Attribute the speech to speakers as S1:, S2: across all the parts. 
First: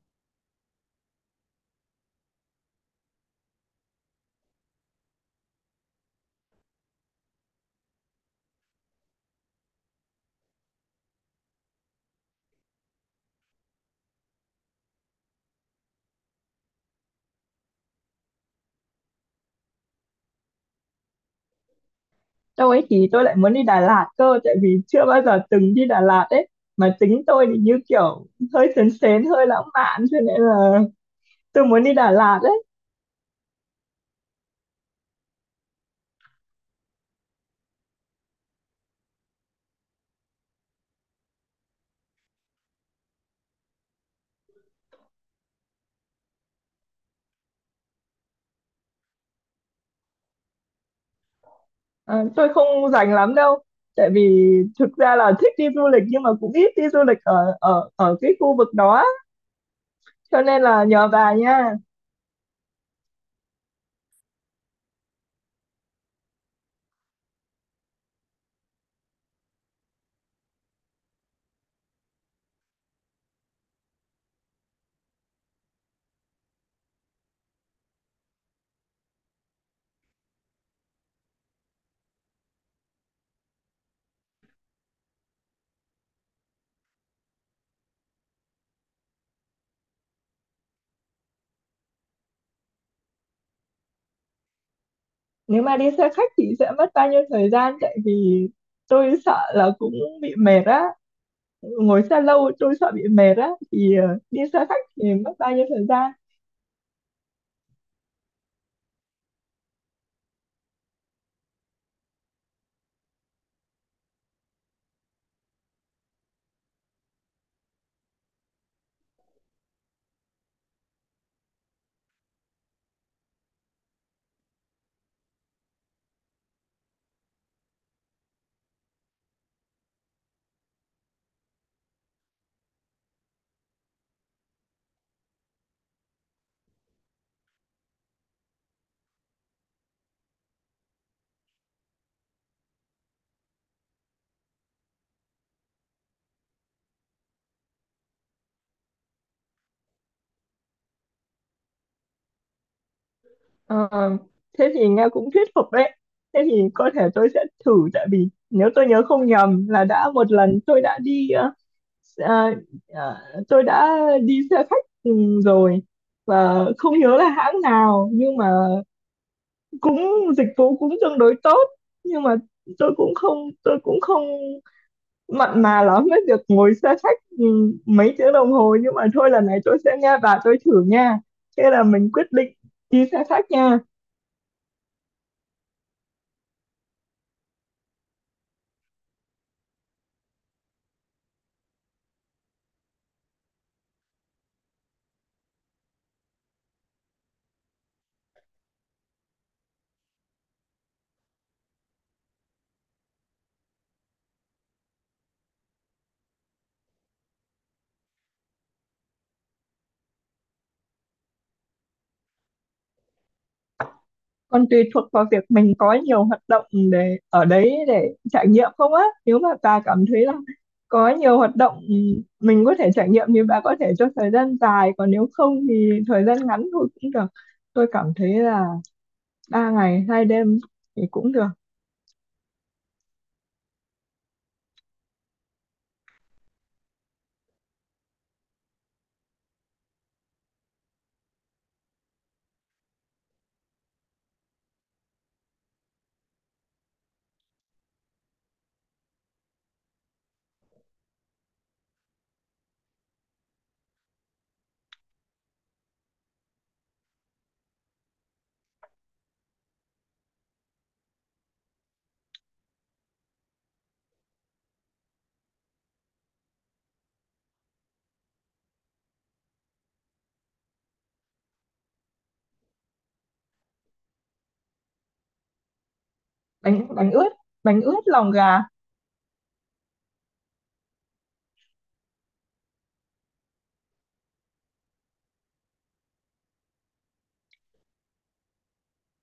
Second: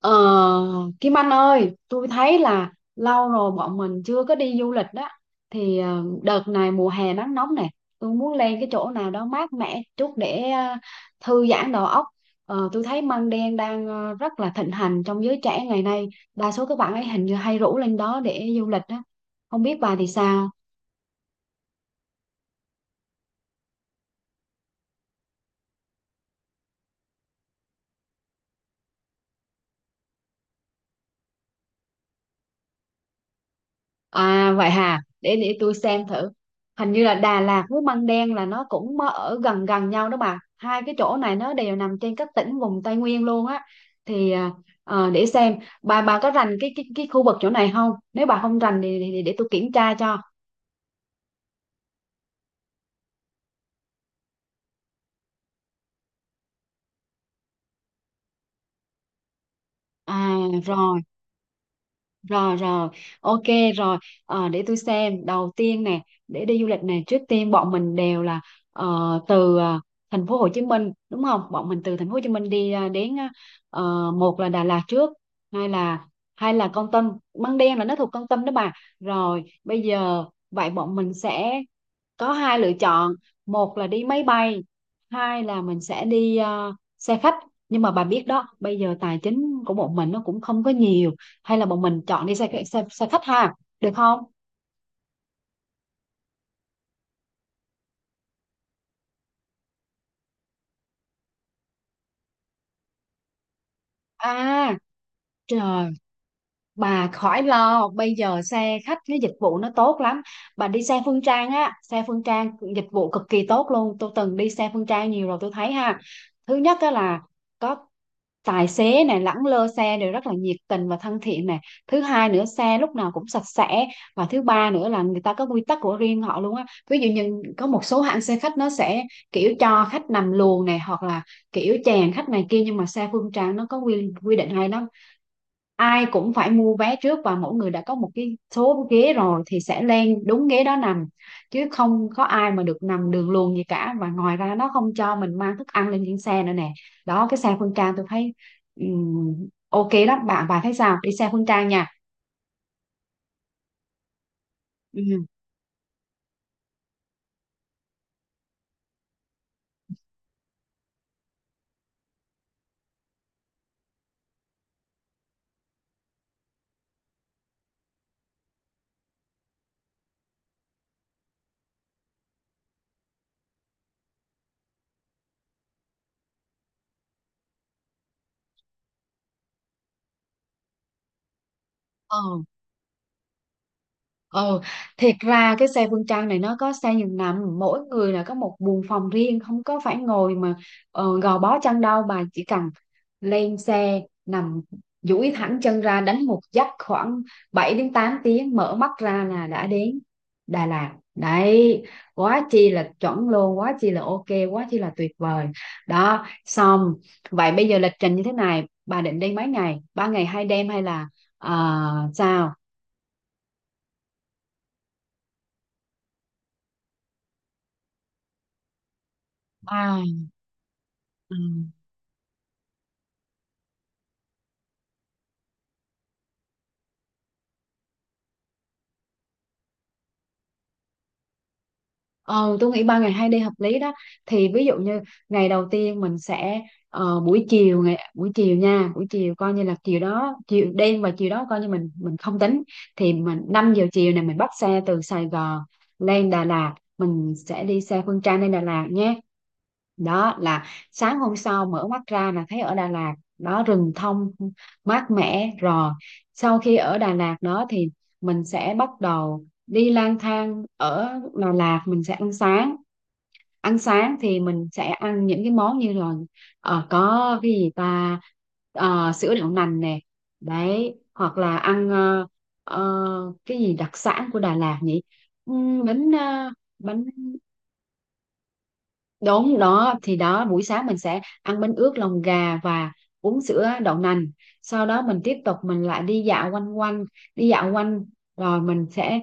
S1: Ờ, Kim Anh ơi, tôi thấy là lâu rồi bọn mình chưa có đi du lịch đó. Đợt này mùa hè nắng nóng này, tôi muốn lên cái chỗ nào đó mát mẻ chút để thư giãn đầu óc. Tôi thấy măng đen đang rất là thịnh hành trong giới trẻ ngày nay. Đa số các bạn ấy hình như hay rủ lên đó để du lịch đó. Không biết bà thì sao?
S2: Đâu ấy thì tôi lại muốn đi Đà Lạt cơ, tại vì chưa bao giờ từng đi Đà Lạt ấy, mà tính tôi thì như kiểu hơi sến sến hơi lãng mạn, cho nên là tôi muốn đi Đà Lạt ấy.
S1: À vậy hà, để tôi xem thử. Hình như là Đà Lạt với Măng Đen là nó cũng mơ- ở gần gần nhau đó bà. Hai cái chỗ này nó đều nằm trên các tỉnh vùng Tây Nguyên luôn á. Thì à, để xem bà có rành cái khu vực chỗ này không? Nếu bà không rành thì để tôi kiểm tra cho.
S2: Ờ, tôi không rành lắm đâu, tại vì thực ra là thích đi du lịch, nhưng mà cũng ít đi du lịch ở ở ở cái khu vực đó á.
S1: À
S2: Cho nên là
S1: rồi.
S2: nhờ bà nha.
S1: Rồi rồi, ok rồi. Ờ, để tôi xem. Đầu tiên nè, để đi du lịch nè, trước tiên bọn mình đều là ờ, từ thành phố Hồ Chí Minh đúng không? Bọn mình từ thành phố Hồ Chí Minh đi đến một là Đà Lạt trước, hai là hay là Kon Tum, Măng Đen là nó thuộc Kon Tum đó bà. Rồi, bây giờ vậy bọn mình sẽ có hai lựa chọn: một là đi máy bay, hai là mình sẽ đi xe khách. Nhưng mà bà biết đó, bây giờ tài chính của bọn mình nó cũng không có nhiều, hay là bọn mình chọn đi xe xe, xe khách ha, được không?
S2: Nếu mà đi xe khách thì sẽ mất bao nhiêu thời gian, tại vì tôi sợ là cũng bị mệt á, ngồi xe lâu tôi sợ bị mệt á. Thì đi xe
S1: À
S2: khách thì mất bao nhiêu thời
S1: trời,
S2: gian?
S1: bà khỏi lo, bây giờ xe khách cái dịch vụ nó tốt lắm. Bà đi xe Phương Trang á, xe Phương Trang dịch vụ cực kỳ tốt luôn, tôi từng đi xe Phương Trang nhiều rồi tôi thấy ha. Thứ nhất á là có tài xế này lẳng lơ xe đều rất là nhiệt tình và thân thiện này, thứ hai nữa xe lúc nào cũng sạch sẽ, và thứ ba nữa là người ta có quy tắc của riêng họ luôn á. Ví dụ như có một số hãng xe khách nó sẽ kiểu cho khách nằm luồng này hoặc là kiểu chèn khách này kia, nhưng mà xe Phương Trang nó có quy quy định, hay nó ai cũng phải mua vé trước và mỗi người đã có một cái số ghế rồi thì sẽ lên đúng ghế đó nằm, chứ không có ai mà được nằm đường luồn gì cả. Và ngoài ra nó không cho mình mang thức ăn lên trên xe nữa nè. Đó, cái xe Phương Trang tôi thấy ừm, ok lắm bạn, bà thấy sao, đi xe Phương Trang nha.
S2: Ờ, thế thì nghe cũng thuyết phục đấy. Thế thì có thể tôi sẽ thử, tại vì nếu tôi nhớ không nhầm là đã một lần tôi đã đi, ờ, ờ, tôi đã đi xe khách ừ, rồi, và không nhớ là hãng nào, nhưng mà cũng dịch vụ cũng tương đối tốt. Nhưng mà tôi cũng không tôi cũng không mặn mà lắm với việc ngồi xe khách ừ, mấy tiếng đồng hồ, nhưng mà thôi lần này tôi sẽ nghe bà, tôi thử nha. Thế là mình quyết
S1: Ừ.
S2: định đi xe khách nha.
S1: Ừ, thiệt ra cái xe Phương Trang này nó có xe giường nằm, mỗi người là có một buồng phòng riêng, không có phải ngồi mà gò bó chăn đâu, mà chỉ cần lên xe nằm duỗi thẳng chân ra đánh một giấc khoảng 7 đến 8 tiếng, mở mắt ra là đã đến Đà Lạt đấy. Quá chi là chuẩn luôn, quá chi là ok, quá chi là tuyệt vời. Đó xong, vậy bây giờ lịch trình như thế này, bà định đi mấy ngày, ba ngày hai đêm hay là sao?
S2: Còn tùy thuộc vào việc mình có nhiều hoạt động để ở đấy để trải nghiệm không á. Nếu mà bà
S1: Ba.
S2: cảm thấy là có
S1: Ừ.
S2: nhiều hoạt động ừ, mình có thể trải nghiệm, thì bà có thể cho thời gian dài, còn nếu không thì thời gian ngắn thôi cũng được. Tôi cảm thấy là ba ngày hai đêm thì cũng được.
S1: Ờ, tôi nghĩ ba ngày hai đêm hợp lý đó. Thì ví dụ như ngày đầu tiên mình sẽ buổi chiều, ngày buổi chiều nha, buổi chiều coi như là chiều đó, chiều đêm và chiều đó coi như mình không tính, thì mình 5 giờ chiều này mình bắt xe từ Sài Gòn lên Đà Lạt, mình sẽ đi xe Phương Trang lên Đà Lạt nhé. Đó là sáng hôm sau mở mắt ra là thấy ở Đà Lạt đó, rừng thông mát mẻ rồi. Sau khi ở Đà Lạt đó thì mình sẽ bắt đầu đi lang thang ở Đà Lạt, mình sẽ ăn sáng. Ăn sáng thì mình sẽ ăn những cái món như là có cái gì ta. Ờ, sữa đậu nành nè, đấy, hoặc là ăn cái gì đặc sản của Đà Lạt nhỉ? Bánh
S2: bánh
S1: bánh.
S2: bánh ướt, bánh ướt lòng gà.
S1: Đúng đó, thì đó buổi sáng mình sẽ ăn bánh ướt lòng gà và uống sữa đậu nành. Sau đó mình tiếp tục, mình lại đi dạo quanh quanh, đi dạo quanh, rồi mình sẽ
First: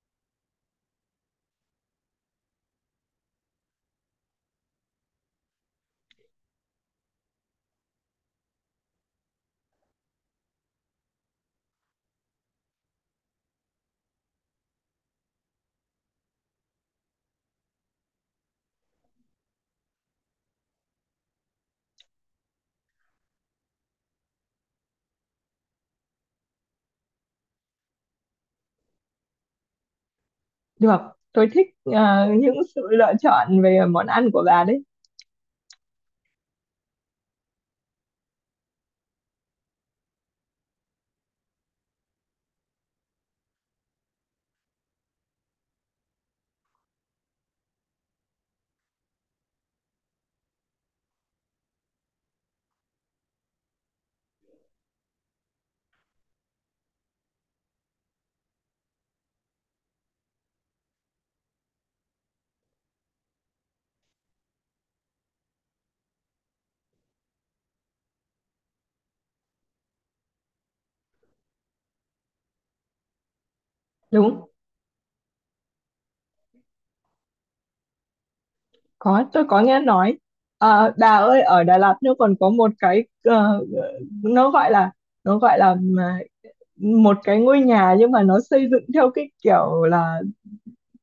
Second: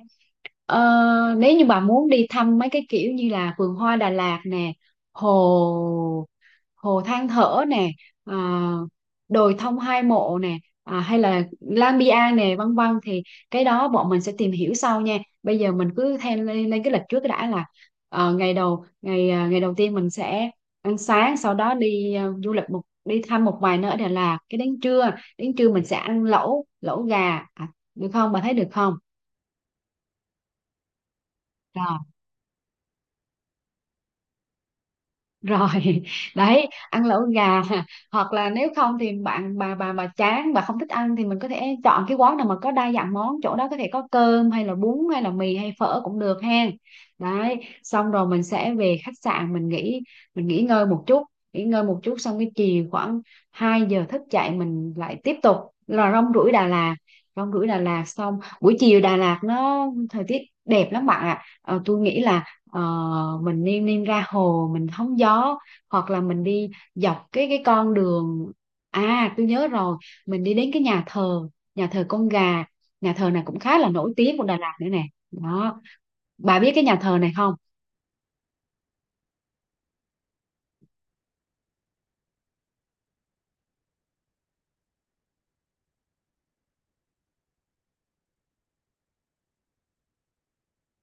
S1: Ờ, nếu như bà muốn đi thăm mấy cái kiểu như là vườn hoa Đà Lạt nè, hồ hồ Than Thở nè, ờ, đồi Thông Hai Mộ nè, à, hay là Lang Biang nè, vân vân, thì cái đó bọn mình sẽ tìm hiểu sau nha. Bây giờ mình cứ theo lên, lên cái lịch trước đã, là ngày đầu tiên mình sẽ ăn sáng, sau đó đi à, du lịch một đi thăm một vài nơi ở Đà Lạt. Cái đến trưa, đến trưa mình sẽ ăn lẩu, lẩu gà, à, được không? Bà thấy được không?
S2: Được, tôi thích những sự lựa chọn về món ăn của bà đấy.
S1: Rồi. Đấy ăn lẩu gà, hoặc là nếu không thì bạn bà mà chán, bà không thích ăn thì mình có thể chọn cái quán nào mà có đa dạng món, chỗ đó có thể có cơm hay là bún hay là mì hay phở cũng được ha. Đấy. Xong rồi mình sẽ về khách sạn mình nghỉ, mình nghỉ ngơi một chút. Nghỉ ngơi một chút xong cái chiều khoảng 2 giờ thức dậy, mình lại tiếp tục là rong ruổi Đà Lạt. Rong ruổi Đà Lạt xong, buổi chiều Đà Lạt nó thời tiết đẹp lắm bạn ạ. Ờ, tôi nghĩ là Ờ, mình niêm niêm ra hồ mình hóng gió, hoặc là mình đi dọc cái con đường. À tôi nhớ rồi, mình đi đến cái nhà thờ, nhà thờ Con Gà, nhà thờ này cũng khá là nổi tiếng
S2: Đúng.
S1: của Đà Lạt nữa nè. Đó. Bà biết cái nhà thờ này không?
S2: Có, tôi có nghe nói. À, bà ơi, ở Đà Lạt nó còn có một cái, nó gọi là, nó gọi là mà- một cái ngôi nhà nhưng mà nó xây dựng theo cái kiểu là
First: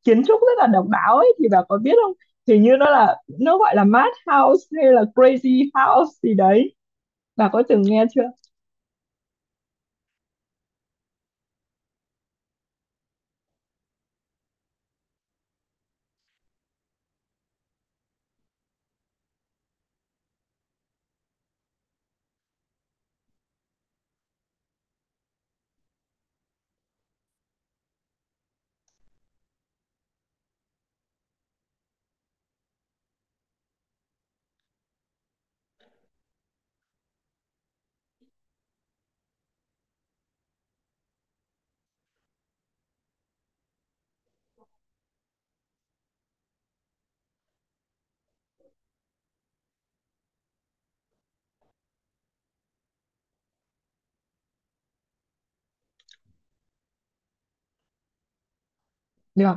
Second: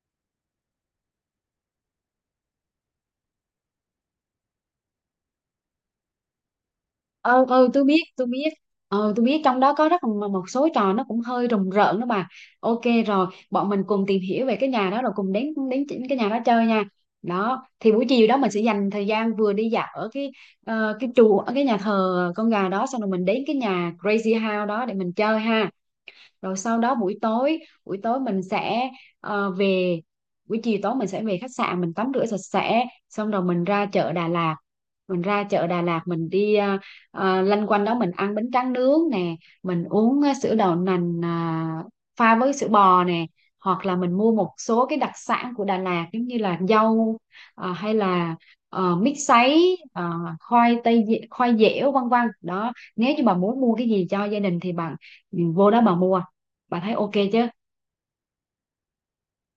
S2: kiến trúc rất là độc đáo ấy, thì bà có biết không? Hình như nó là, nó gọi là mad house hay là crazy house gì đấy.
S1: ừ
S2: Bà có
S1: ừ
S2: từng
S1: tôi biết,
S2: nghe chưa?
S1: tôi biết. Ừ tôi biết, trong đó có rất là một số trò nó cũng hơi rùng rợn đó bà. Ok, rồi bọn mình cùng tìm hiểu về cái nhà đó rồi cùng đến đến chỉ- cái nhà đó chơi nha. Đó thì buổi chiều đó mình sẽ dành thời gian vừa đi dạo ở cái chùa, ở cái nhà thờ Con Gà đó xong rồi mình đến cái nhà Crazy House đó để mình chơi ha. Rồi sau đó buổi tối, buổi tối mình sẽ ờ, về buổi chiều tối mình sẽ về khách sạn, mình tắm rửa sạch sẽ xong rồi mình ra chợ Đà Lạt, mình ra chợ Đà Lạt mình đi lanh quanh đó, mình ăn bánh tráng nướng nè, mình uống sữa đậu nành à, pha với sữa bò nè, hoặc là mình mua một số cái đặc sản của Đà Lạt giống như là dâu, hay là mít sấy, khoai tây dẻ- khoai dẻo vân vân đó. Nếu như bà muốn mua cái gì cho gia đình thì bạn ừ, vô đó bà mua. Bà thấy ok chứ?
S2: Được.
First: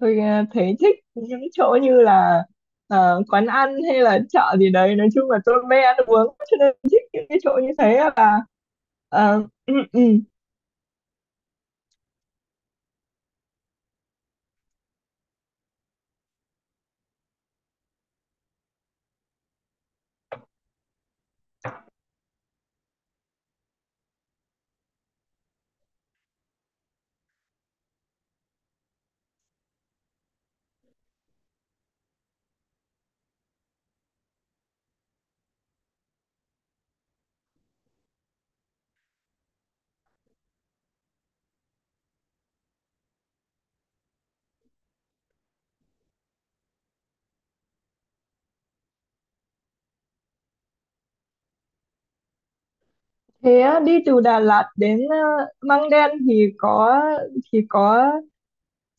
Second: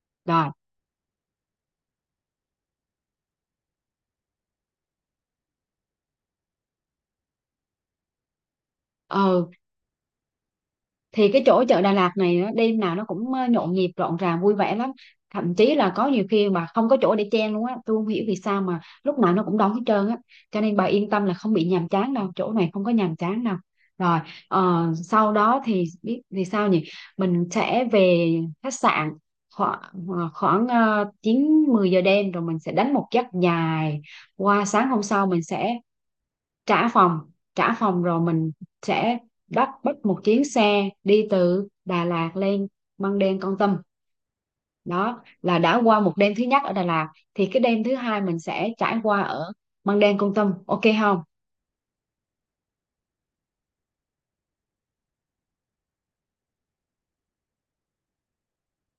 S2: Tôi
S1: Rồi.
S2: thấy thích những chỗ như là quán ăn hay là chợ gì đấy. Nói chung là tôi mê ăn uống, cho nên thích những cái chỗ như thế là
S1: Ừ, thì cái chỗ chợ Đà Lạt này á, đêm nào nó cũng nhộn nhịp rộn ràng vui vẻ lắm, thậm chí là có nhiều khi mà không có chỗ để chen luôn á, tôi không hiểu vì sao mà lúc nào nó cũng đóng hết trơn á, cho nên bà yên tâm là không bị nhàm chán đâu, chỗ này không có nhàm chán đâu. Rồi, sau đó thì biết vì sao nhỉ, mình sẽ về khách sạn khoảng khoảng 9, 10 giờ đêm, rồi mình sẽ đánh một giấc dài. Qua sáng hôm sau mình sẽ trả phòng, trả phòng rồi mình sẽ bắt bắt một chuyến xe đi từ Đà Lạt lên Măng Đen, Kon Tum. Đó là đã qua một đêm thứ nhất ở Đà Lạt, thì cái đêm thứ hai mình sẽ trải qua ở Măng Đen, Kon Tum, ok không?
S2: Thế á, đi từ Đà Lạt đến Măng Đen thì có, thì có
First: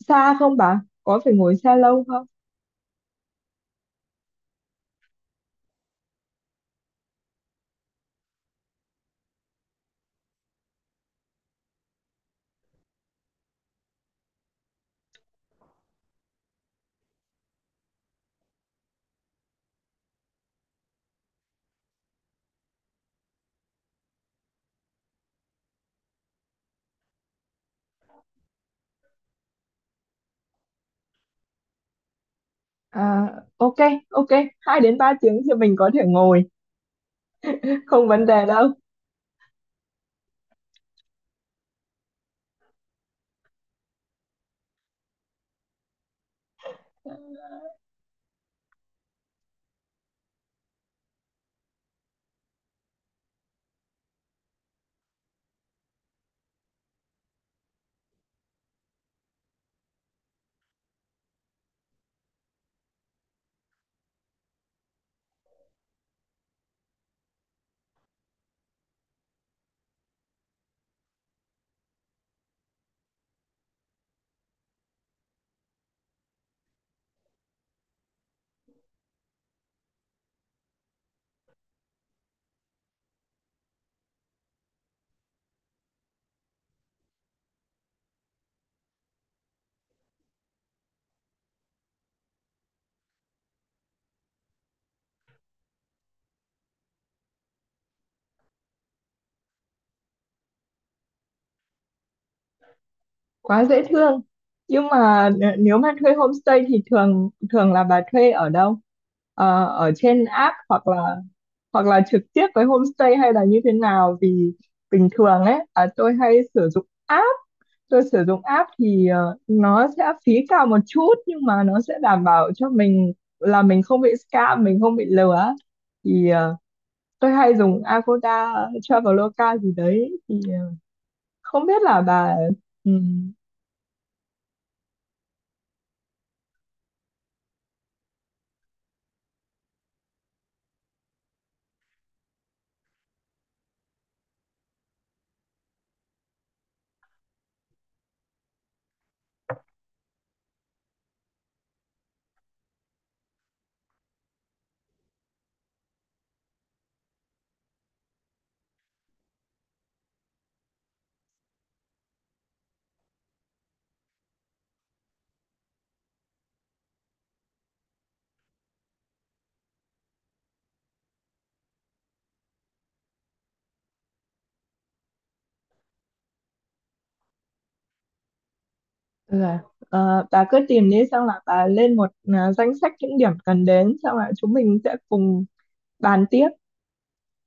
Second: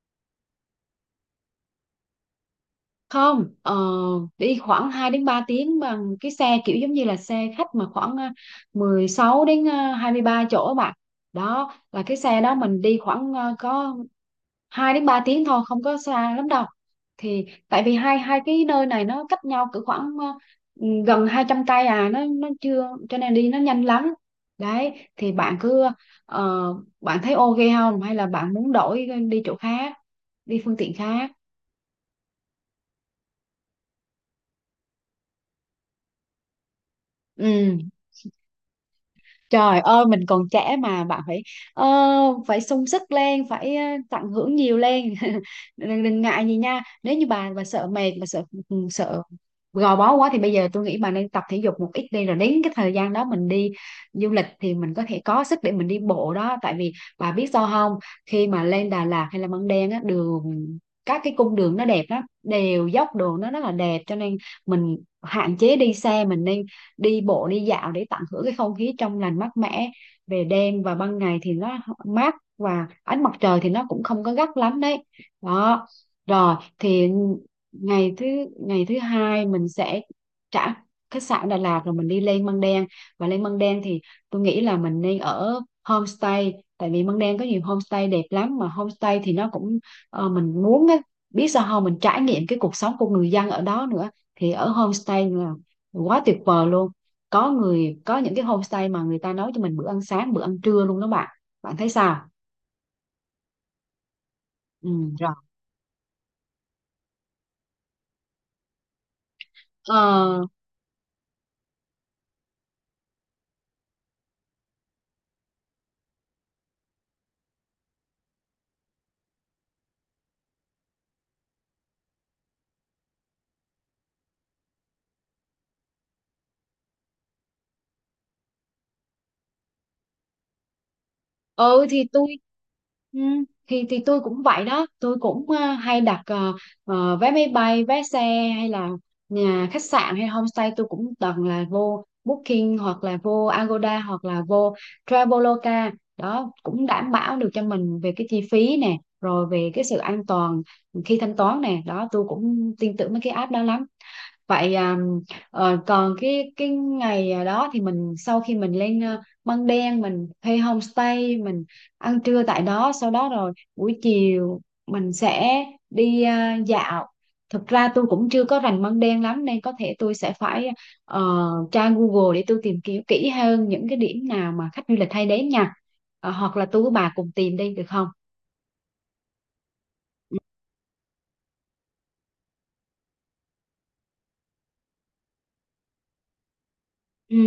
S2: xa không bà? Có phải ngồi xe lâu không?
S1: Không, đi khoảng 2 đến 3 tiếng, bằng cái xe kiểu giống như là xe khách mà khoảng à, 16 đến 23 chỗ bạn. Đó là cái xe đó mình đi khoảng à, có 2 đến 3 tiếng thôi, không có xa lắm đâu, thì tại vì hai hai cái nơi này nó cách nhau cỡ khoảng gần 200 cây à, nó chưa, cho nên đi nó nhanh lắm. Đấy thì bạn cứ ờ, bạn thấy ok không, hay là bạn muốn đổi đi chỗ khác, đi phương tiện khác?
S2: À, ok, ok, 2 đến 3 tiếng thì mình có thể ngồi,
S1: Ừ.
S2: không vấn đề đâu.
S1: Trời ơi mình còn trẻ mà bạn, phải ờ, phải sung sức lên, phải tận hưởng nhiều lên. Đừng, đừng ngại gì nha, nếu như bà sợ mệt, bà sợ ừ, sợ gò bó quá thì bây giờ tôi nghĩ bà nên tập thể dục một ít đi, rồi đến cái Thời gian đó mình đi du lịch thì mình có thể có sức để mình đi bộ đó, tại vì bà biết sao không? Khi mà lên Đà Lạt hay là Măng Đen á, đường các cái cung đường nó đẹp lắm, đều dốc, đường nó rất là đẹp, cho nên mình hạn chế đi xe, mình nên đi bộ đi dạo để tận hưởng cái không khí trong lành mát mẻ về đêm, và ban ngày thì nó mát và ánh mặt trời thì nó cũng không có gắt lắm đấy đó. Rồi thì ngày thứ ngày thứ hai mình sẽ trả khách sạn Đà Lạt rồi mình đi lên Măng Đen. Và lên Măng Đen thì tôi nghĩ là mình nên ở homestay, tại vì Măng Đen có nhiều homestay đẹp lắm, mà homestay thì nó cũng mình muốn á, biết sao không, mình trải nghiệm cái cuộc sống của người dân ở đó nữa. Thì ở homestay là quá tuyệt vời luôn, có người có những cái homestay mà người ta nấu cho mình bữa ăn sáng bữa ăn trưa luôn đó bạn. Bạn thấy sao?
S2: Quá dễ thương. Nhưng
S1: Ừ. Rồi.
S2: mà nếu mà thuê homestay thì thường thường là bà thuê ở đâu? Ở trên
S1: Ờ,
S2: app hoặc là, hoặc là trực tiếp với homestay, hay là như thế nào? Vì bình thường ấy, à, tôi hay sử dụng app. Tôi sử dụng app thì nó sẽ phí cao một chút, nhưng mà nó sẽ đảm bảo cho mình là mình không bị scam, mình không bị lừa. Thì tôi hay dùng Agoda, Traveloka gì đấy. Thì không biết
S1: ừ
S2: là
S1: thì tôi
S2: bà
S1: ừ,
S2: ừm,
S1: thì tôi cũng vậy đó, tôi cũng hay đặt vé máy bay, vé xe hay là nhà khách sạn hay homestay, tôi cũng toàn là vô Booking hoặc là vô Agoda hoặc là vô Traveloka đó, cũng đảm bảo được cho mình về cái chi phí nè rồi về cái sự an toàn khi thanh toán nè đó. Tôi cũng tin tưởng mấy cái app đó lắm. Vậy à, còn cái ngày à, đó thì mình sau khi mình lên Măng Đen, mình thuê homestay, mình ăn trưa tại đó, sau đó rồi buổi chiều mình sẽ đi à, dạo. Thực ra tôi cũng chưa có rành Măng Đen lắm nên có thể tôi sẽ phải ờ, tra Google để tôi tìm kiếm kỹ hơn những cái điểm nào mà khách du lịch hay đến nha. Ờ, hoặc là tôi với bà cùng tìm đi được không?
S2: là bà cứ tìm đi, xong là bà lên một, danh sách những điểm cần đến, xong là chúng mình sẽ cùng bàn tiếp.
S1: Ừ.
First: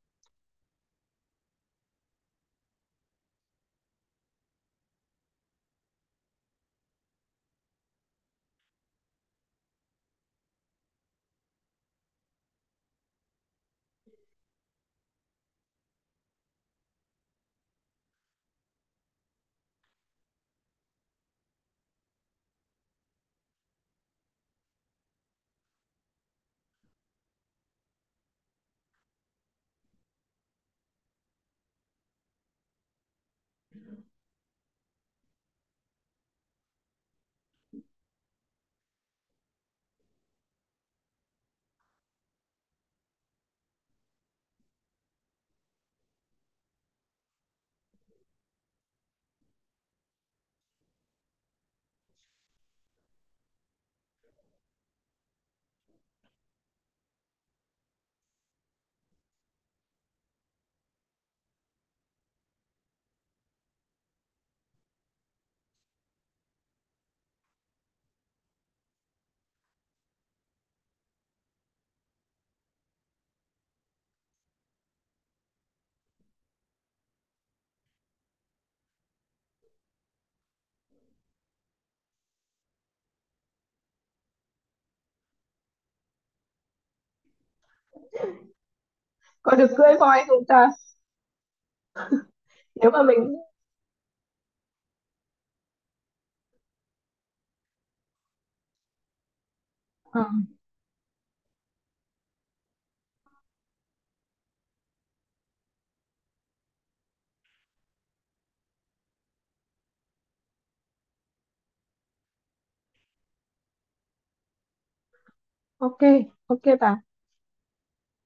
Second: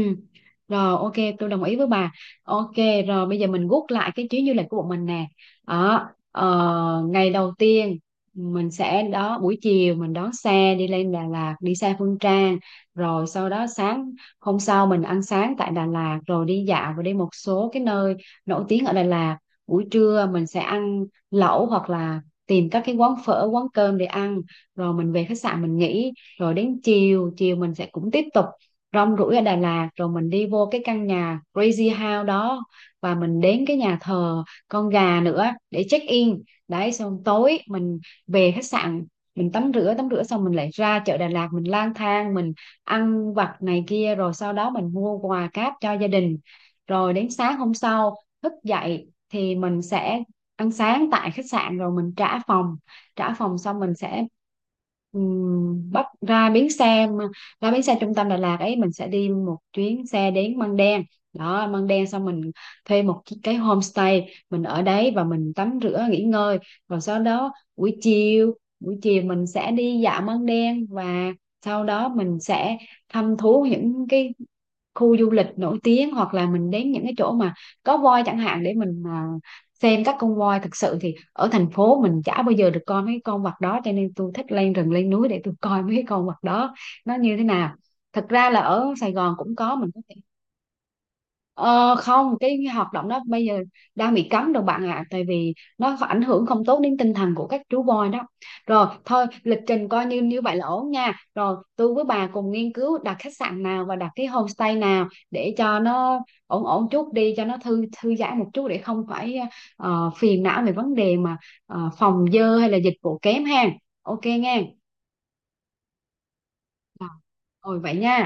S1: Rồi, ok, tôi đồng ý với bà. Ok, rồi bây giờ mình gút lại cái chuyến du lịch của bọn mình nè đó. Ờ, ngày đầu tiên mình sẽ đó buổi chiều mình đón xe đi lên Đà Lạt, đi xe Phương Trang, rồi sau đó sáng hôm sau mình ăn sáng tại Đà Lạt rồi đi dạo và đi một số cái nơi nổi tiếng ở Đà Lạt. Buổi trưa mình sẽ ăn lẩu hoặc là tìm các cái quán phở quán cơm để ăn, rồi mình về khách sạn mình nghỉ. Rồi đến chiều chiều mình sẽ cũng tiếp tục rong ruổi ở Đà Lạt, rồi mình đi vô cái căn nhà Crazy House đó và mình đến cái nhà thờ con gà nữa để check in. Đấy, xong tối mình về khách sạn, mình tắm rửa, tắm rửa xong mình lại ra chợ Đà Lạt mình lang thang mình ăn vặt này kia, rồi sau đó mình mua quà cáp cho gia đình. Rồi đến sáng hôm sau thức dậy thì mình sẽ ăn sáng tại khách sạn rồi mình trả phòng. Trả phòng xong mình sẽ bắt ra bến xe, ra bến xe trung tâm Đà Lạt ấy, mình sẽ đi một chuyến xe đến Măng Đen. Đó, Măng Đen xong mình thuê một cái homestay, mình ở đấy và mình tắm rửa nghỉ ngơi, rồi sau đó buổi chiều, buổi chiều mình sẽ đi dạo Măng Đen. Và sau đó mình sẽ thăm thú những cái khu du lịch nổi tiếng hoặc là mình đến những cái chỗ mà có voi chẳng hạn để mình à, xem các con voi. Thực sự thì ở thành phố mình chả bao giờ được coi mấy con vật đó, cho nên tôi thích lên rừng lên núi để tôi coi mấy con vật đó nó như thế nào. Thật ra là ở Sài Gòn cũng
S2: Có được
S1: có, mình
S2: cưỡi
S1: có.
S2: voi không ta?
S1: Ờ, không, cái cái
S2: Nếu
S1: hoạt
S2: mà
S1: động đó
S2: mình,
S1: bây giờ đang bị cấm rồi bạn ạ, à, tại vì nó ảnh hưởng không tốt đến tinh thần của các chú voi đó. Rồi thôi lịch trình coi
S2: ờ,
S1: như như vậy là ổn nha, rồi tôi với bà cùng nghiên cứu đặt khách sạn nào và đặt cái homestay nào để cho nó ổn ổn chút đi cho nó thư thư giãn một chút để không phải phiền não về vấn đề mà phòng dơ hay là dịch vụ kém ha. Ok nghe.
S2: ok, ok bà.
S1: Rồi vậy nha.